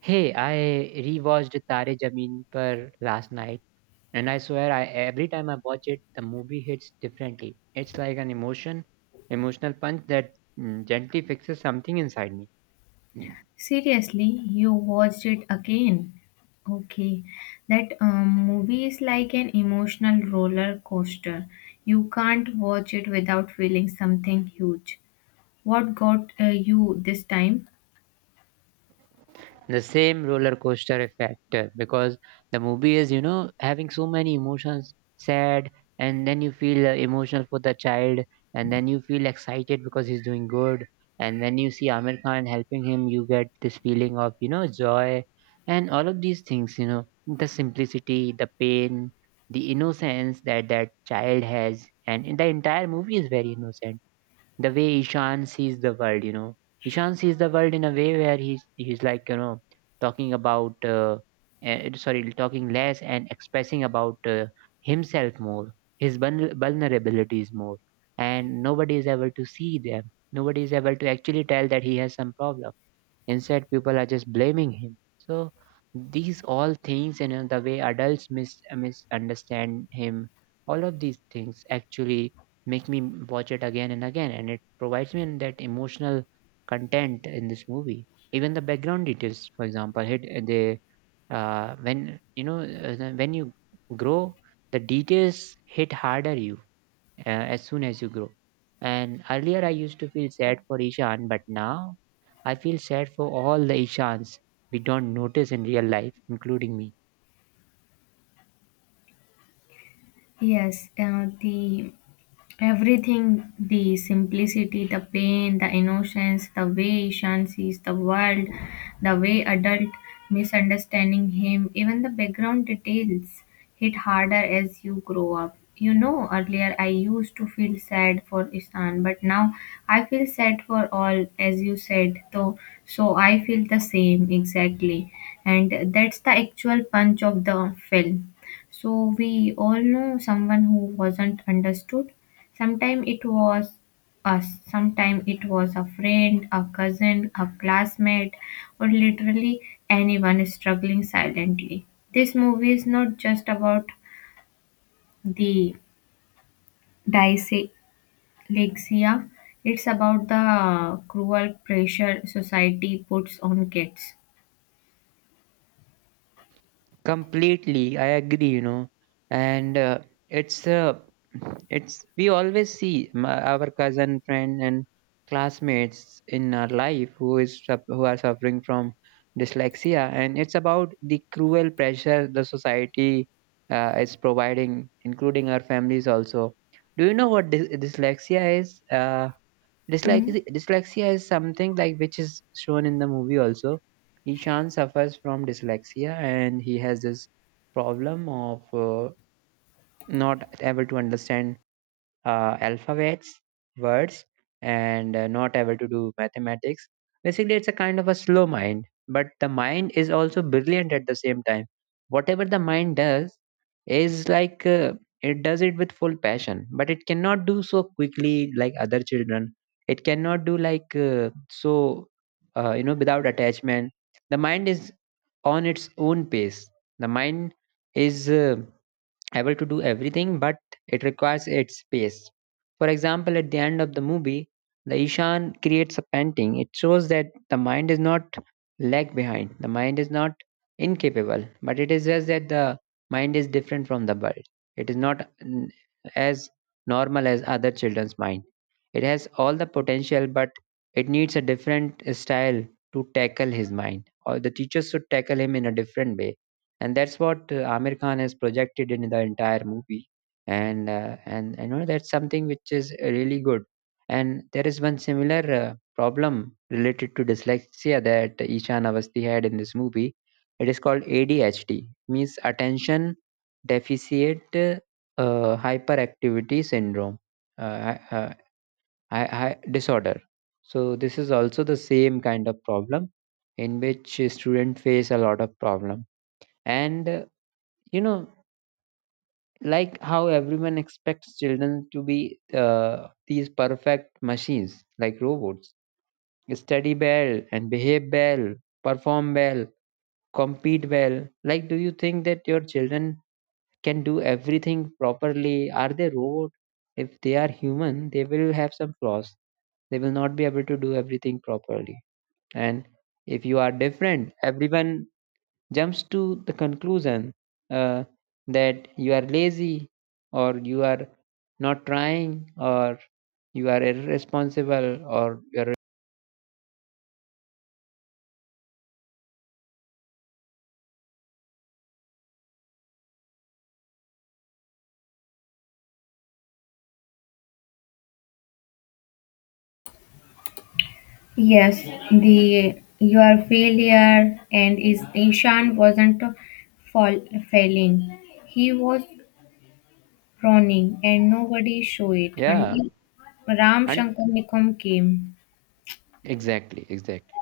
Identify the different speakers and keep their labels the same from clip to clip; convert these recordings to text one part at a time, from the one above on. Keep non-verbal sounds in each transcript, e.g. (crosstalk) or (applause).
Speaker 1: Hey, I rewatched Tare Zameen Par last night, and I swear, I every time I watch it, the movie hits differently. It's like an emotional punch that gently fixes something inside me.
Speaker 2: Seriously, you watched it again? Okay, that movie is like an emotional roller coaster. You can't watch it without feeling something huge. What got you this time?
Speaker 1: The same roller coaster effect, because the movie is, you know, having so many emotions, sad, and then you feel emotional for the child, and then you feel excited because he's doing good, and then you see Amir Khan helping him. You get this feeling of, you know, joy, and all of these things, you know, the simplicity, the pain, the innocence that child has, and the entire movie is very innocent, the way Ishan sees the world, you know. Ishan sees the world in a way where he's like, you know, talking about sorry, talking less and expressing about, himself more, his vulnerabilities more, and nobody is able to see them. Nobody is able to actually tell that he has some problem. Instead, people are just blaming him. So these all things, and you know, the way adults misunderstand him, all of these things actually make me watch it again and again, and it provides me in that emotional content in this movie. Even the background details, for example, hit, they when, you know, when you grow, the details hit harder, you as soon as you grow. And earlier I used to feel sad for Ishan, but now I feel sad for all the Ishans we don't notice in real life, including me.
Speaker 2: Yes, the Everything, the simplicity, the pain, the innocence, the way Ishan sees the world, the way adult misunderstanding him, even the background details hit harder as you grow up. You know, earlier I used to feel sad for Ishan, but now I feel sad for all, as you said. So, I feel the same exactly, and that's the actual punch of the film. So we all know someone who wasn't understood. Sometimes it was us, sometimes it was a friend, a cousin, a classmate, or literally anyone struggling silently. This movie is not just about the dyslexia, it's about the cruel pressure society puts on kids.
Speaker 1: Completely, I agree, you know, and it's it's, we always see my, our cousin, friend, and classmates in our life who who are suffering from dyslexia, and it's about the cruel pressure the society is providing, including our families also. Do you know what dyslexia is?
Speaker 2: Hmm?
Speaker 1: Dyslexia is something like which is shown in the movie also. Ishan suffers from dyslexia and he has this problem of, not able to understand alphabets, words, and, not able to do mathematics. Basically, it's a kind of a slow mind, but the mind is also brilliant at the same time. Whatever the mind does is like, it does it with full passion, but it cannot do so quickly like other children. It cannot do like, you know, without attachment. The mind is on its own pace. The mind is, able to do everything, but it requires its space. For example, at the end of the movie, the Ishan creates a painting. It shows that the mind is not lag behind, the mind is not incapable, but it is just that the mind is different from the world. It is not as normal as other children's mind. It has all the potential, but it needs a different style to tackle his mind. Or the teachers should tackle him in a different way, and that's what, Amir Khan has projected in the entire movie, and, you know, that's something which is, really good. And there is one similar, problem related to dyslexia that Ishan Avasti had in this movie. It is called ADHD, means attention deficit, hyperactivity syndrome, uh, uh, disorder. So this is also the same kind of problem in which, students face a lot of problem, and, you know, like how everyone expects children to be, these perfect machines, like robots, study well and behave well, perform well, compete well. Like, do you think that your children can do everything properly? Are they robot? If they are human, they will have some flaws. They will not be able to do everything properly. And if you are different, everyone jumps to the conclusion, uh, that you are lazy, or you are not trying, or you are irresponsible, or you're
Speaker 2: Yes, the your failure and is Ishan wasn't fall, failing. He was Ronnie, and nobody show it
Speaker 1: yeah,
Speaker 2: until Ram
Speaker 1: and
Speaker 2: Shankar Nikom came.
Speaker 1: exactly, exactly.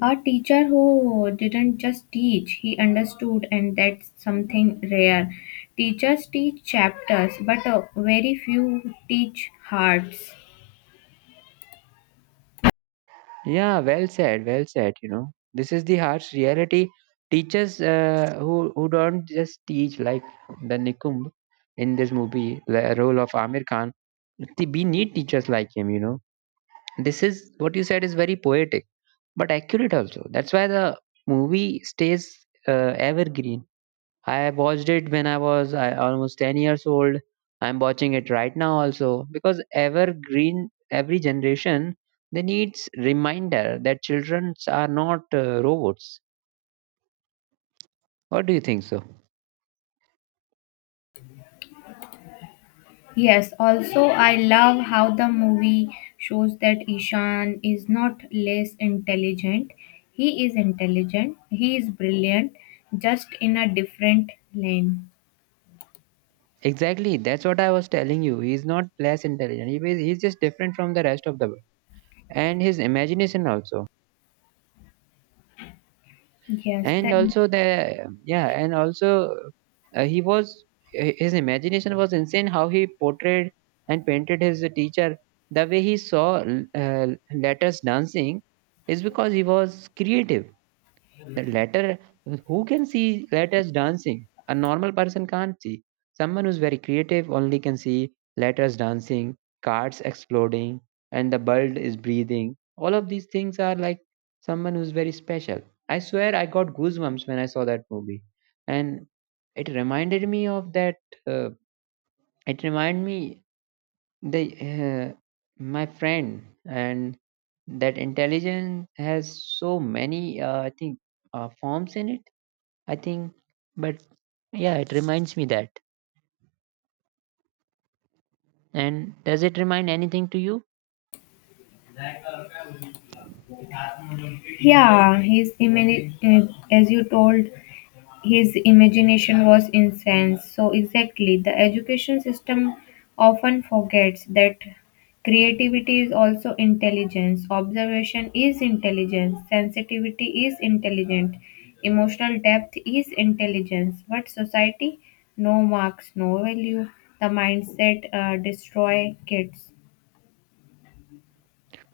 Speaker 2: A teacher who didn't just teach, he understood, and that's something rare. Teachers teach chapters, but very few teach hearts.
Speaker 1: Yeah, well said, well said. You know, this is the harsh reality. Teachers, who don't just teach, like the nikumb in this movie, the role of Amir Khan. We need teachers like him, you know. This is what you said is very poetic but accurate also. That's why the movie stays, evergreen. I watched it when I was almost 10 years old. I'm watching it right now also because evergreen, every generation, they needs reminder that children are not, robots. What do you think so?
Speaker 2: Yes, also, I love how the movie shows that Ishan is not less intelligent. He is intelligent, he is brilliant, just in a different lane.
Speaker 1: Exactly, that's what I was telling you. He's not less intelligent. He's just different from the rest of the world, and his imagination also.
Speaker 2: Yes,
Speaker 1: And
Speaker 2: the
Speaker 1: also the yeah and also He was, his imagination was insane, how he portrayed and painted his teacher, the way he saw, uh, letters dancing, is because he was creative. The latter, who can see letters dancing? A normal person can't see. Someone who's very creative only can see letters dancing, cards exploding, and the bird is breathing. All of these things are like someone who's very special. I swear I got goosebumps when I saw that movie. And it reminded me of that. Uh, it reminded me the my friend, and that intelligence has so many, I think forms in it, I think, but yeah, it reminds me that. And does it remind anything to you?
Speaker 2: Yeah, his image, as you told, his imagination was insane. So, exactly, the education system often forgets that creativity is also intelligence, observation is intelligence, sensitivity is intelligent, emotional depth is intelligence. But society, no marks, no value. The mindset destroy kids.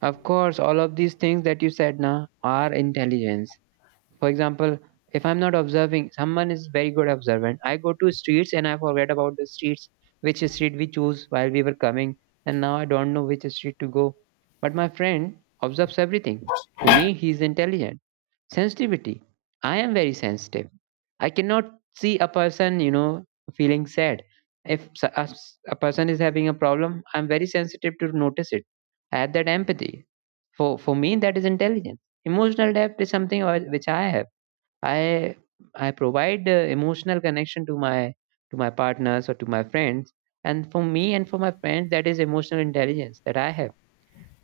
Speaker 1: Of course, all of these things that you said now are intelligence. For example, if I'm not observing, someone is very good observant. I go to streets and I forget about the streets, which street we choose while we were coming, and now I don't know which street to go. But my friend observes everything. For me, he's intelligent. Sensitivity. I am very sensitive. I cannot see a person, you know, feeling sad. If a person is having a problem, I'm very sensitive to notice it. I have that empathy. For me, that is intelligence. Emotional depth is something which I have. I I provide, emotional connection to my partners or to my friends. And for me and for my friends, that is emotional intelligence that I have,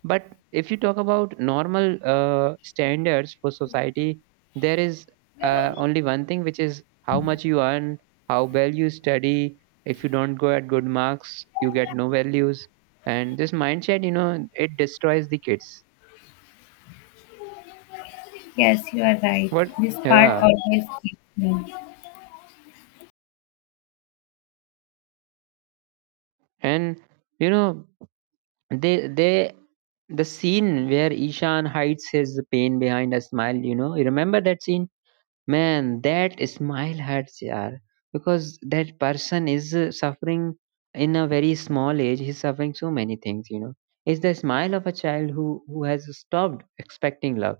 Speaker 1: but if you talk about normal, standards for society, there is, only one thing, which is how much you earn, how well you study. If you don't go at good marks, you get no values. And this mindset, you know, it destroys the kids.
Speaker 2: Yes, you are right.
Speaker 1: What?
Speaker 2: This part
Speaker 1: Yeah.
Speaker 2: always keeps me.
Speaker 1: And you know, they the scene where Ishan hides his pain behind a smile. You know, you remember that scene? Man, that smile hurts, yaar. Because that person is, suffering in a very small age. He's suffering so many things, you know. It's the smile of a child who has stopped expecting love.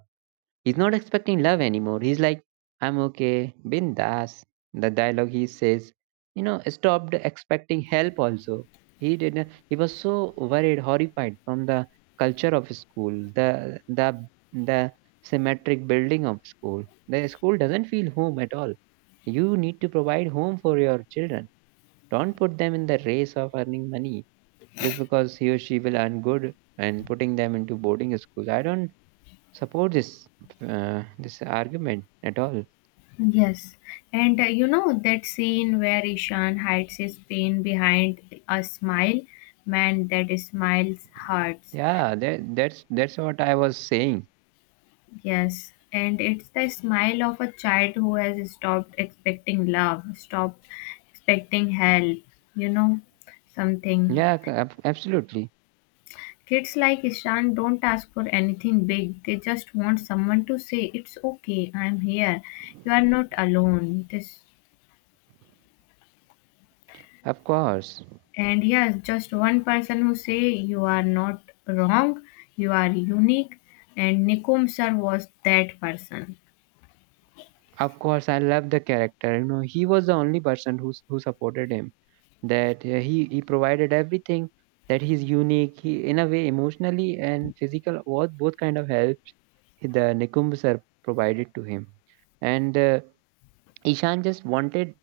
Speaker 1: He's not expecting love anymore. He's like, I'm okay, bindas. The dialogue he says, you know, stopped expecting help also. He didn't He was so worried, horrified from the culture of school, the symmetric building of school. The school doesn't feel home at all. You need to provide home for your children. Don't put them in the race of earning money just because he or she will earn good, and putting them into boarding schools. I don't support this, this argument at all.
Speaker 2: Yes, and you know that scene where Ishan hides his pain behind a smile, man, that smiles hurts.
Speaker 1: Yeah, that's what I was saying.
Speaker 2: Yes, and it's the smile of a child who has stopped expecting love, stopped expecting help, you know, something.
Speaker 1: Yeah, absolutely.
Speaker 2: Kids like Ishan don't ask for anything big, they just want someone to say, "It's okay, I'm here, you are not alone." This.
Speaker 1: Of course,
Speaker 2: And yes, just one person who say you are not wrong, you are unique, and Nikum sir was that person.
Speaker 1: of course, I love the character. You know, he was the only person who who supported him. That, he provided everything. That he's unique. He in a way emotionally and physical both kind of helped. The Nikumbh sir provided to him. And, Ishan just wanted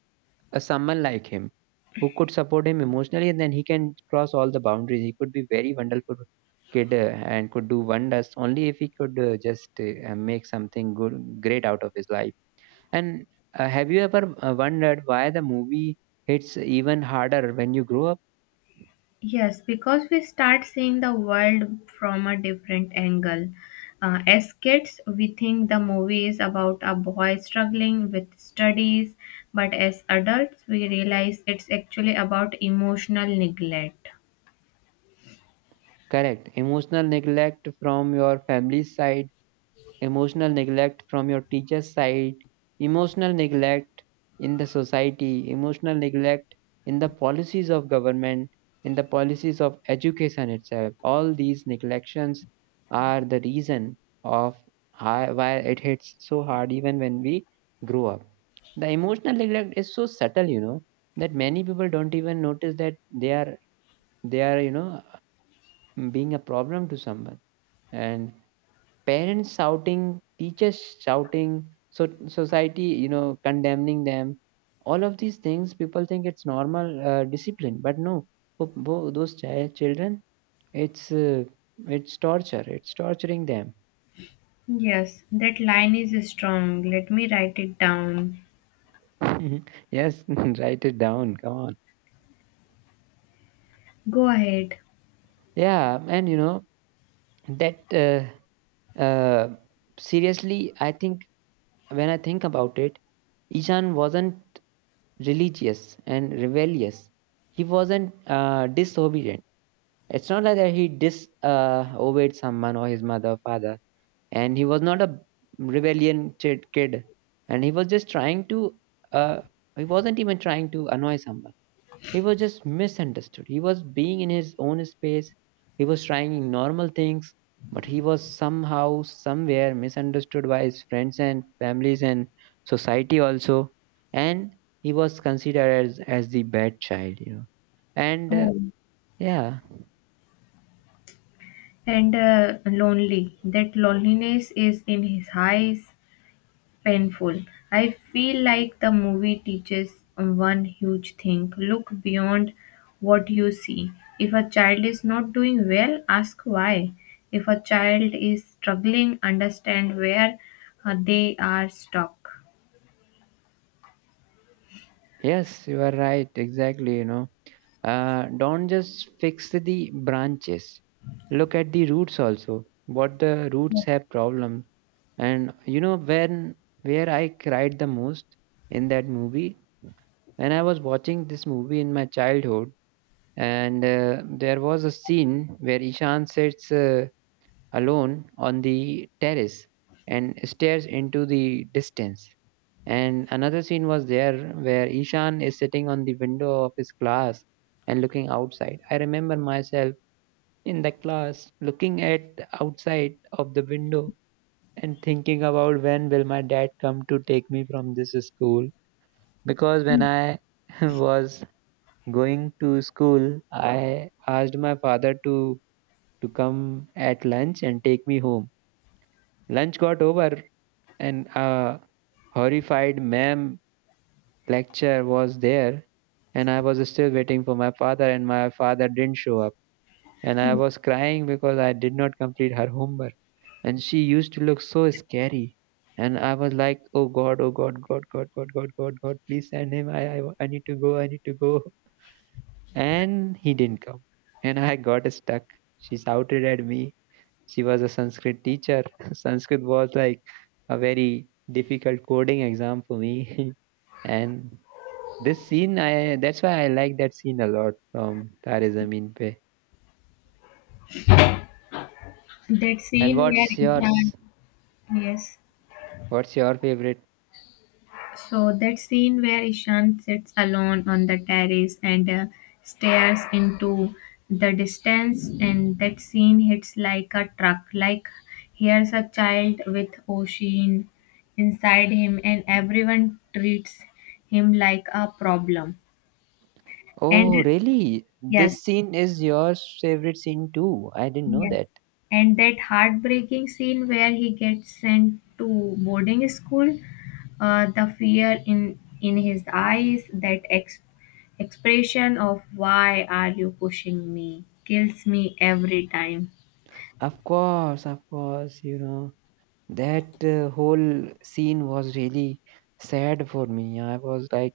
Speaker 1: a someone like him who could support him emotionally, and then he can cross all the boundaries. He could be very wonderful kid, and could do wonders only if he could, just make something good, great out of his life. And, have you ever, wondered why the movie hits even harder when you grow up?
Speaker 2: Yes, because we start seeing the world from a different angle. As kids, we think the movie is about a boy struggling with studies, but as adults, we realize it's actually about emotional neglect.
Speaker 1: Correct, emotional neglect from your family's side, emotional neglect from your teacher's side, emotional neglect in the society, emotional neglect in the policies of government, in the policies of education itself. All these neglections are the reason of why it hits so hard even when we grow up. The emotional neglect is so subtle, you know, that many people don't even notice that they are you know being a problem to someone. And parents shouting, teachers shouting, so society, you know, condemning them. All of these things, people think it's normal, discipline, but no, for those children, it's uh, it's torture. It's torturing them.
Speaker 2: Yes, that line is strong. Let me write it down.
Speaker 1: (laughs) Yes, (laughs) write it down. Come on.
Speaker 2: Go ahead.
Speaker 1: Yeah, and you know that. Uh, Seriously, I think when I think about it, Ishan wasn't religious and rebellious. He wasn't disobedient. It's not like that he dis obeyed someone or his mother or father, and he was not a kid, and he was just trying to. Uh, he wasn't even trying to annoy someone. He was just misunderstood. He was being in his own space. He was trying normal things, but he was somehow, somewhere misunderstood by his friends and families and society also, and he was considered as the bad child. And
Speaker 2: Oh,
Speaker 1: yeah.
Speaker 2: and lonely. That loneliness is in his eyes, painful. I feel like the movie teaches one huge thing: look beyond what you see. If a child is not doing well, ask why. If a child is struggling, understand where they are stuck.
Speaker 1: Yes, you are right. Exactly. You know, don't just fix the branches. Look at the roots also. What the roots have problems. And you know, when where I cried the most in that movie when I was watching this movie in my childhood, and there was a scene where Ishan sits alone on the terrace and stares into the distance, and another scene was there where Ishan is sitting on the window of his class and looking outside. I remember myself in the class looking at outside of the window and thinking about when will my dad come to take me from this school, because when I (laughs) was going to school, I asked my father to come at lunch and take me home. Lunch got over and a horrified ma'am lecture was there, and I was still waiting for my father, and my father didn't show up, and I was crying because I did not complete her homework, and she used to look so scary, and I was like, oh god, oh god god god god god god god, please send him, I need to go, I need to go, and he didn't come, and I got stuck, she shouted at me. She was a Sanskrit teacher. (laughs) Sanskrit was like a very difficult coding exam for me. (laughs) And this scene, I that's why I like that scene a lot from Tare Zameen Pe.
Speaker 2: That
Speaker 1: And
Speaker 2: scene
Speaker 1: what's
Speaker 2: where
Speaker 1: yours?
Speaker 2: Ishan, yes.
Speaker 1: What's your favorite?
Speaker 2: So that scene where Ishan sits alone on the terrace and stares into the distance, and that scene hits like a truck. Like, here's a child with ocean inside him, and everyone treats him like a problem. And
Speaker 1: Oh, really?
Speaker 2: yes.
Speaker 1: This scene is your favorite scene too. I didn't know
Speaker 2: Yes.
Speaker 1: that.
Speaker 2: And that heartbreaking scene where he gets sent to boarding school, the fear in his eyes, that expression of "why are you pushing me" kills me every time.
Speaker 1: Of course, you know. That whole scene was really sad for me. I was like,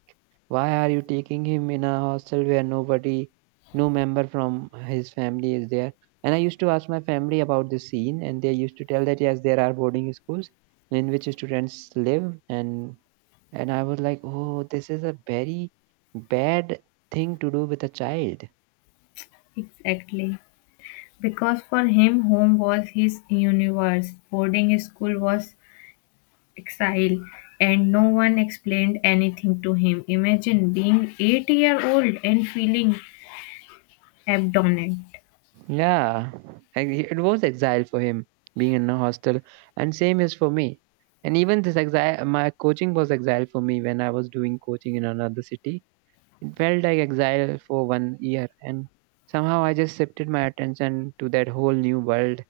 Speaker 1: why are you taking him in a hostel where nobody, no member from his family is there? And I used to ask my family about this scene, and they used to tell that yes, there are boarding schools in which students live, and I was like, oh, this is a very bad thing to do with a child.
Speaker 2: Exactly. Because for him, home was his universe, boarding school was exile, and no one explained anything to him. Imagine being 8 year old and feeling abandoned.
Speaker 1: Yeah, and it was exile for him being in a hostel, and same is for me. And even this exile, my coaching was exile for me when I was doing coaching in another city. It felt like exile for 1 year, and somehow I just shifted my attention to that whole new world.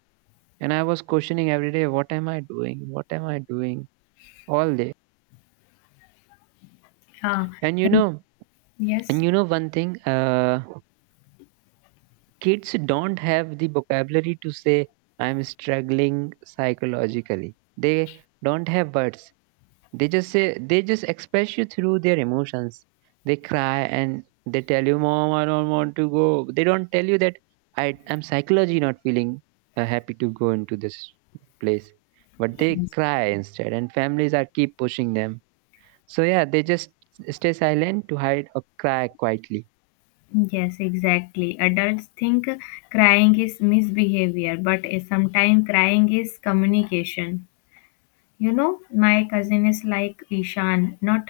Speaker 1: And I was questioning every day, what am I doing? What am I doing all day?
Speaker 2: Uh,
Speaker 1: And you
Speaker 2: and
Speaker 1: know, and
Speaker 2: yes,
Speaker 1: you know one thing. Kids don't have the vocabulary to say I'm struggling psychologically, they don't have words, they just say, they just express you through their emotions, they cry, and they tell you, mom, I don't want to go. They don't tell you that I am psychologically not feeling happy to go into this place, but they
Speaker 2: yes,
Speaker 1: cry instead, and families are keep pushing them, so yeah, they just stay silent to hide or cry quietly.
Speaker 2: yes, exactly. Adults think crying is misbehavior, but sometimes crying is communication. You know, my cousin is like Ishan, not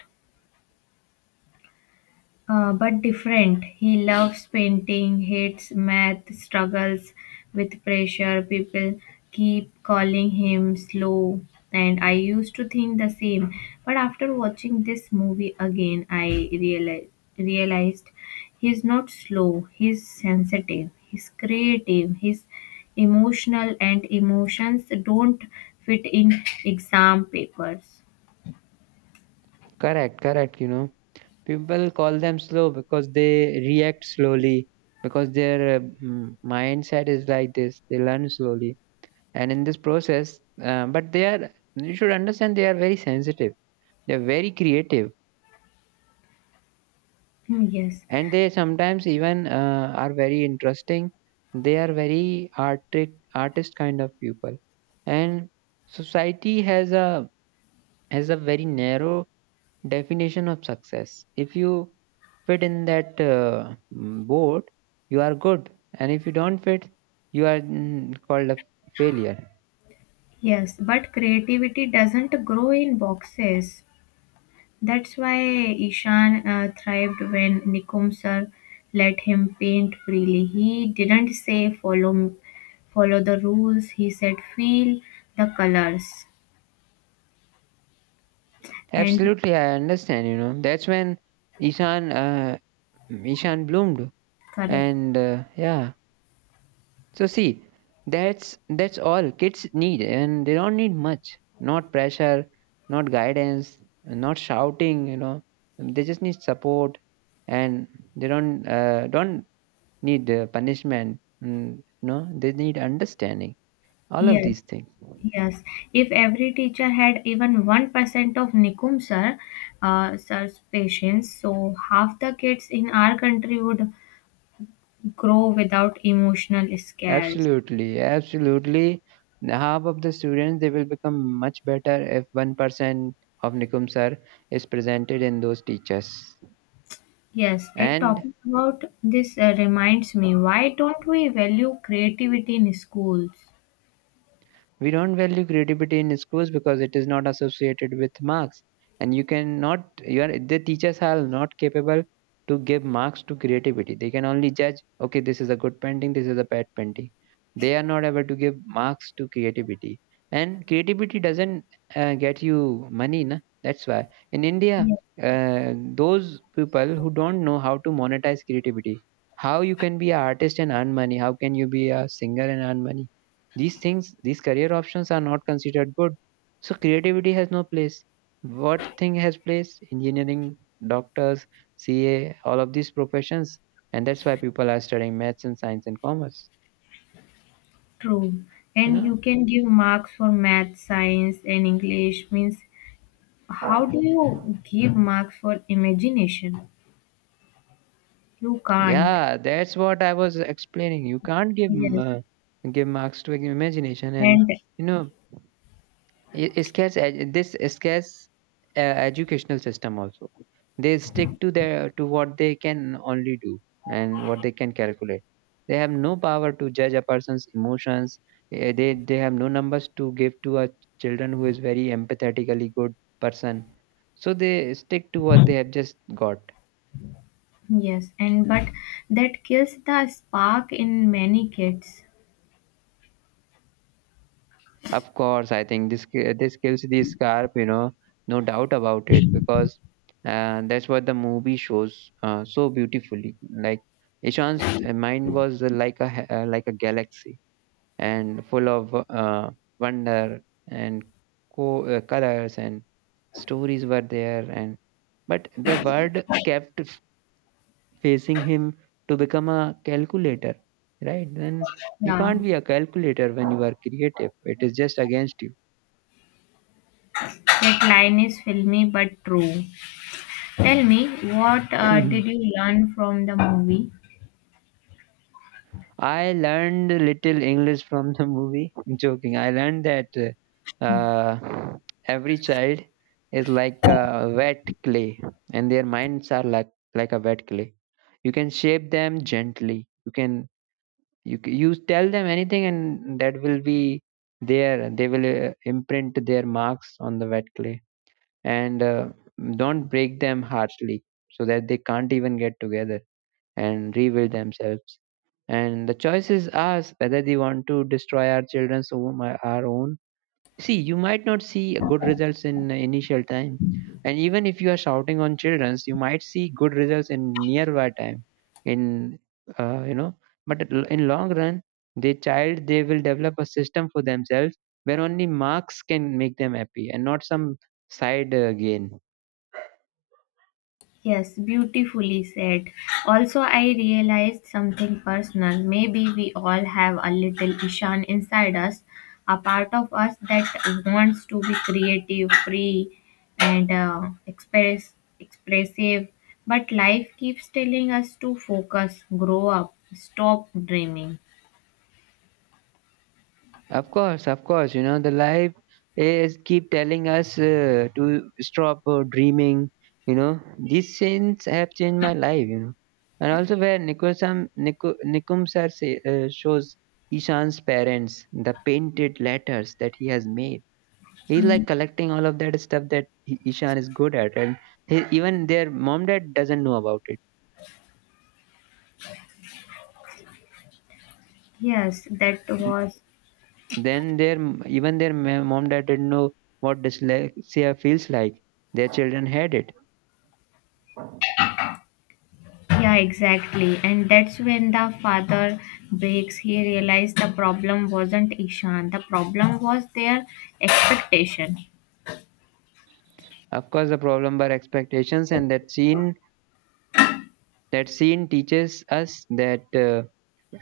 Speaker 2: but different. He loves painting, hates math, struggles with pressure. People keep calling him slow, and I used to think the same. But after watching this movie again, I realized he's not slow. He's sensitive. He's creative. He's emotional, and emotions don't fit in exam papers.
Speaker 1: Correct, correct, you know. People call them slow because they react slowly, because their mindset is like this. They learn slowly, and in this process, but they are. You should understand they are very sensitive. They are very creative,
Speaker 2: Hmm. Yes.
Speaker 1: and they sometimes even are very interesting. They are very artist kind of people, and society has a very narrow definition of success. If you fit in that board, you are good, and if you don't fit, you are called a failure.
Speaker 2: Yes, but creativity doesn't grow in boxes. That's why Ishan thrived when Nikum sir let him paint freely. He didn't say follow the rules. He said feel the colors. And
Speaker 1: Absolutely, I understand. You know, that's when Ishan uh, Ishan bloomed,
Speaker 2: correct.
Speaker 1: and yeah. So see, that's all kids need, and they don't need much. Not pressure, not guidance, not shouting. You know, they just need support, and they don't need punishment, and no, they need understanding, all of these
Speaker 2: Yes.
Speaker 1: things.
Speaker 2: Yes, if every teacher had even 1% of Nikum sir's patience, so half the kids in our country would grow without emotional scares.
Speaker 1: Absolutely, absolutely. Half of the students they will become much better if 1% of Nikum sir is presented in those teachers.
Speaker 2: Yes, a
Speaker 1: And
Speaker 2: topic about this reminds me, why don't we value creativity in schools?
Speaker 1: we don't value creativity in schools because it is not associated with marks. And you cannot, you are, the teachers are not capable to give marks to creativity. They can only judge, okay, this is a good painting, this is a bad painting. They are not able to give marks to creativity. And creativity doesn't get you money, na? That's why. In India,
Speaker 2: Yes,
Speaker 1: those people who don't know how to monetize creativity, how you can be an artist and earn money, how can you be a singer and earn money? These things, these career options are not considered good, so creativity has no place. What thing has place? Engineering, doctors, CA, all of these professions, and that's why people are studying maths and science and commerce.
Speaker 2: true.
Speaker 1: You
Speaker 2: And
Speaker 1: know,
Speaker 2: you can give marks for math, science, and English. Means, how do you give marks for imagination? You can't.
Speaker 1: yeah, that's what I was explaining, you can't give
Speaker 2: Yes,
Speaker 1: uh, give marks to imagination. And
Speaker 2: and
Speaker 1: you know, this scares educational system also. They stick to their to what they can only do and what they can calculate. They have no power to judge a person's emotions. They have no numbers to give to a children who is very empathetically good person. So they stick to what they have just got.
Speaker 2: yes, and but that kills the spark in many kids.
Speaker 1: Of course, I think this kills the scarp, you know, no doubt about it, because that's what the movie shows so beautifully. Like Ishan's mind was like a like a galaxy and full of wonder and colors, and stories were there, and but the world kept facing him to become a calculator, right? Then you
Speaker 2: Yeah,
Speaker 1: can't be a calculator when you are creative. It is just against
Speaker 2: that line is filmy but true. Tell me, what
Speaker 1: you.
Speaker 2: did
Speaker 1: (laughs)
Speaker 2: you learn from the movie?
Speaker 1: I learned little English from the movie. I'm joking. I learned that uh, every child is like a wet clay, and their minds are like a wet clay. You can shape them gently. You can, you tell them anything, and that will be there. They will imprint their marks on the wet clay, and don't break them harshly so that they can't even get together and rebuild themselves. And the choice is ours whether they want to destroy our children's own, our own. See, you might not see good results in the initial time, and even if you are shouting on children's, you might see good results in nearby time. In You know, but in long run, the child they will develop a system for themselves where only marks can make them happy and not some side gain.
Speaker 2: Yes, beautifully said. Also, I realized something personal. Maybe we all have a little Ishan inside us, a part of us that wants to be creative, free, and expressive. But life keeps telling us to focus, grow up, stop dreaming.
Speaker 1: Of course, of course. You know, the life is keep telling us to stop dreaming. You know, these sins have changed my life. You know, and also where Nikum sir say, shows Ishan's parents the painted letters that he has made. He's
Speaker 2: Mm.
Speaker 1: like collecting all of that stuff that Ishan is good at, and he, even their mom dad doesn't know about it.
Speaker 2: Yes, that was
Speaker 1: Then their m- even their ma- mom dad didn't know what dyslexia feels like. Their children had it.
Speaker 2: Yeah, exactly. And that's when the father breaks. He realized the problem wasn't Ishan, the problem was their expectation.
Speaker 1: Of course, the problem were expectations, and that scene, that scene teaches us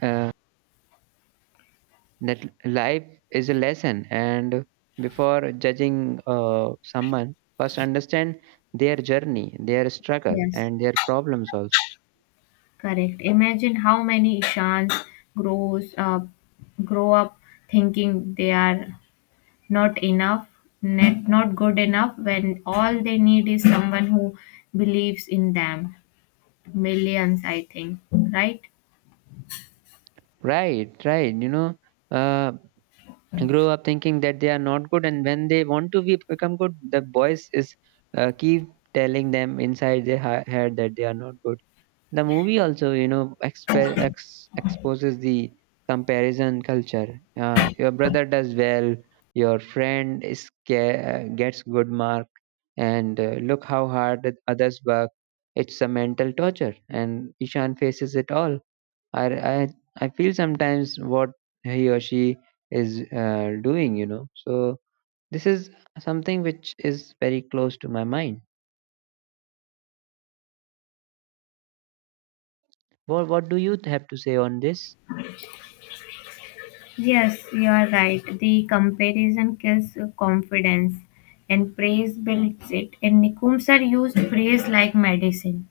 Speaker 1: uh, that life is a lesson, and before judging someone, first understand their journey, their struggle,
Speaker 2: Yes,
Speaker 1: and their problems also.
Speaker 2: correct. Imagine how many Ishans grows up, grow up thinking they are not enough, not good enough, when all they need is someone who believes in them. Millions, I think, right?
Speaker 1: Right, right. You know, uh, grow up thinking that they are not good, and when they want to be become good, the voice is keep telling them inside their head that they are not good. The movie also, you know, exposes the comparison culture. Your brother does well, your friend is gets good mark, and look how hard the others work. It's a mental torture, and Ishan faces it all. I I, I feel sometimes what he or she is doing, you know. So this is something which is very close to my mind. What do you have to say on this?
Speaker 2: Yes, you are right. The comparison kills confidence and praise builds it. And Nicombs are used praise like medicine.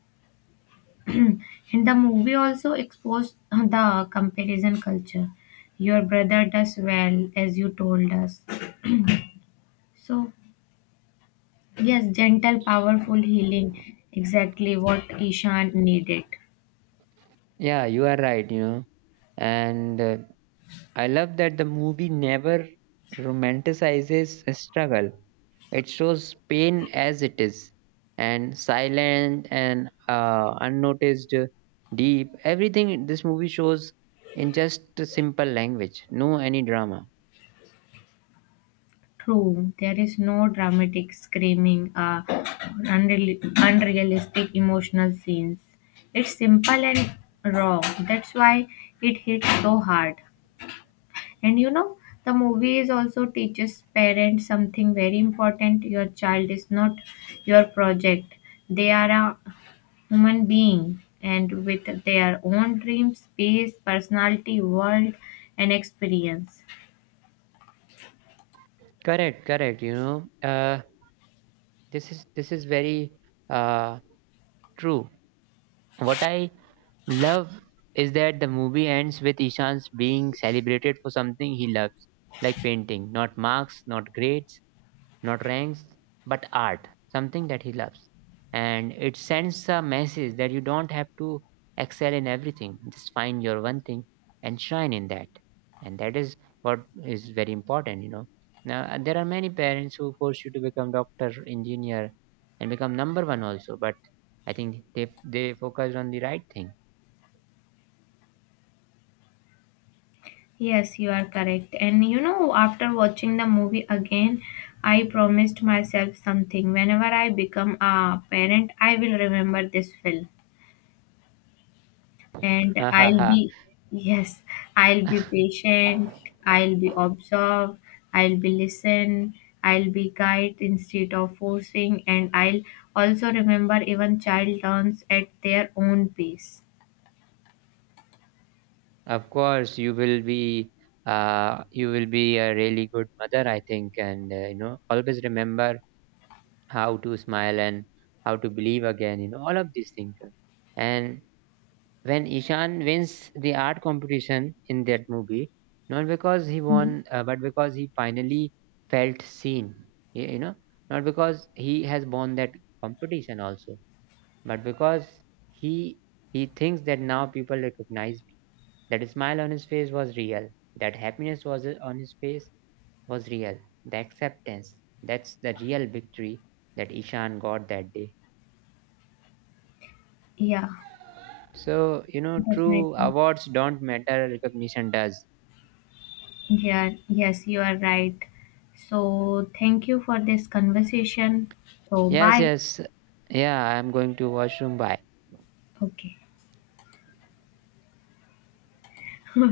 Speaker 2: (clears throat) And the movie also exposed the comparison culture. Your brother does well, as you told us. So, yes, gentle, powerful healing, exactly what Ishan needed.
Speaker 1: Yeah, you are right. You know. And I love that the movie never romanticizes a struggle. It shows pain as it is, and silent and unnoticed, deep. Everything this movie shows in just a simple language. No any drama.
Speaker 2: True, there is no dramatic screaming or unrealistic emotional scenes. It's simple and raw. That's why it hits so hard. And you know, the movie also teaches parents something very important. Your child is not your project. They are a human being and with their own dreams, space, personality, world and experience.
Speaker 1: Correct, correct. You know, this is very uh, true. What I love is that the movie ends with Ishan's being celebrated for something he loves, like painting. Not marks, not grades, not ranks, but art, something that he loves. And it sends a message that you don't have to excel in everything, just find your one thing and shine in that. And that is what is very important, you know. Now, there are many parents who force you to become doctor, engineer, and become number one also, but I think they focused on the right thing.
Speaker 2: Yes, you are correct. And you know, after watching the movie again, I promised myself something. Whenever I become a parent, I will remember this film. And I'll
Speaker 1: (laughs)
Speaker 2: be, yes, I'll be patient, I'll be observed, I'll be listen, I'll be guide instead of forcing, and I'll also remember even child learns at their own pace.
Speaker 1: Of course, you will be a really good mother, I think, and you know, always remember how to smile and how to believe again. You know all of these things. And when Ishan wins the art competition in that movie, not because he
Speaker 2: Mhm.
Speaker 1: won, but because he finally felt seen. You know, not because he has won that competition also, but because he he thinks that now people recognize. That smile on his face was real. That happiness was on his face was real. The acceptance. That's the real victory that Ishan got that day.
Speaker 2: Yeah,
Speaker 1: So, you know, true
Speaker 2: definitely.
Speaker 1: awards don't matter, recognition does.
Speaker 2: Yeah, yes, you are right. So, thank you for this conversation. So,
Speaker 1: Yes,
Speaker 2: bye.
Speaker 1: yes. Yeah, I'm going to washroom. Bye.
Speaker 2: Okay. (laughs)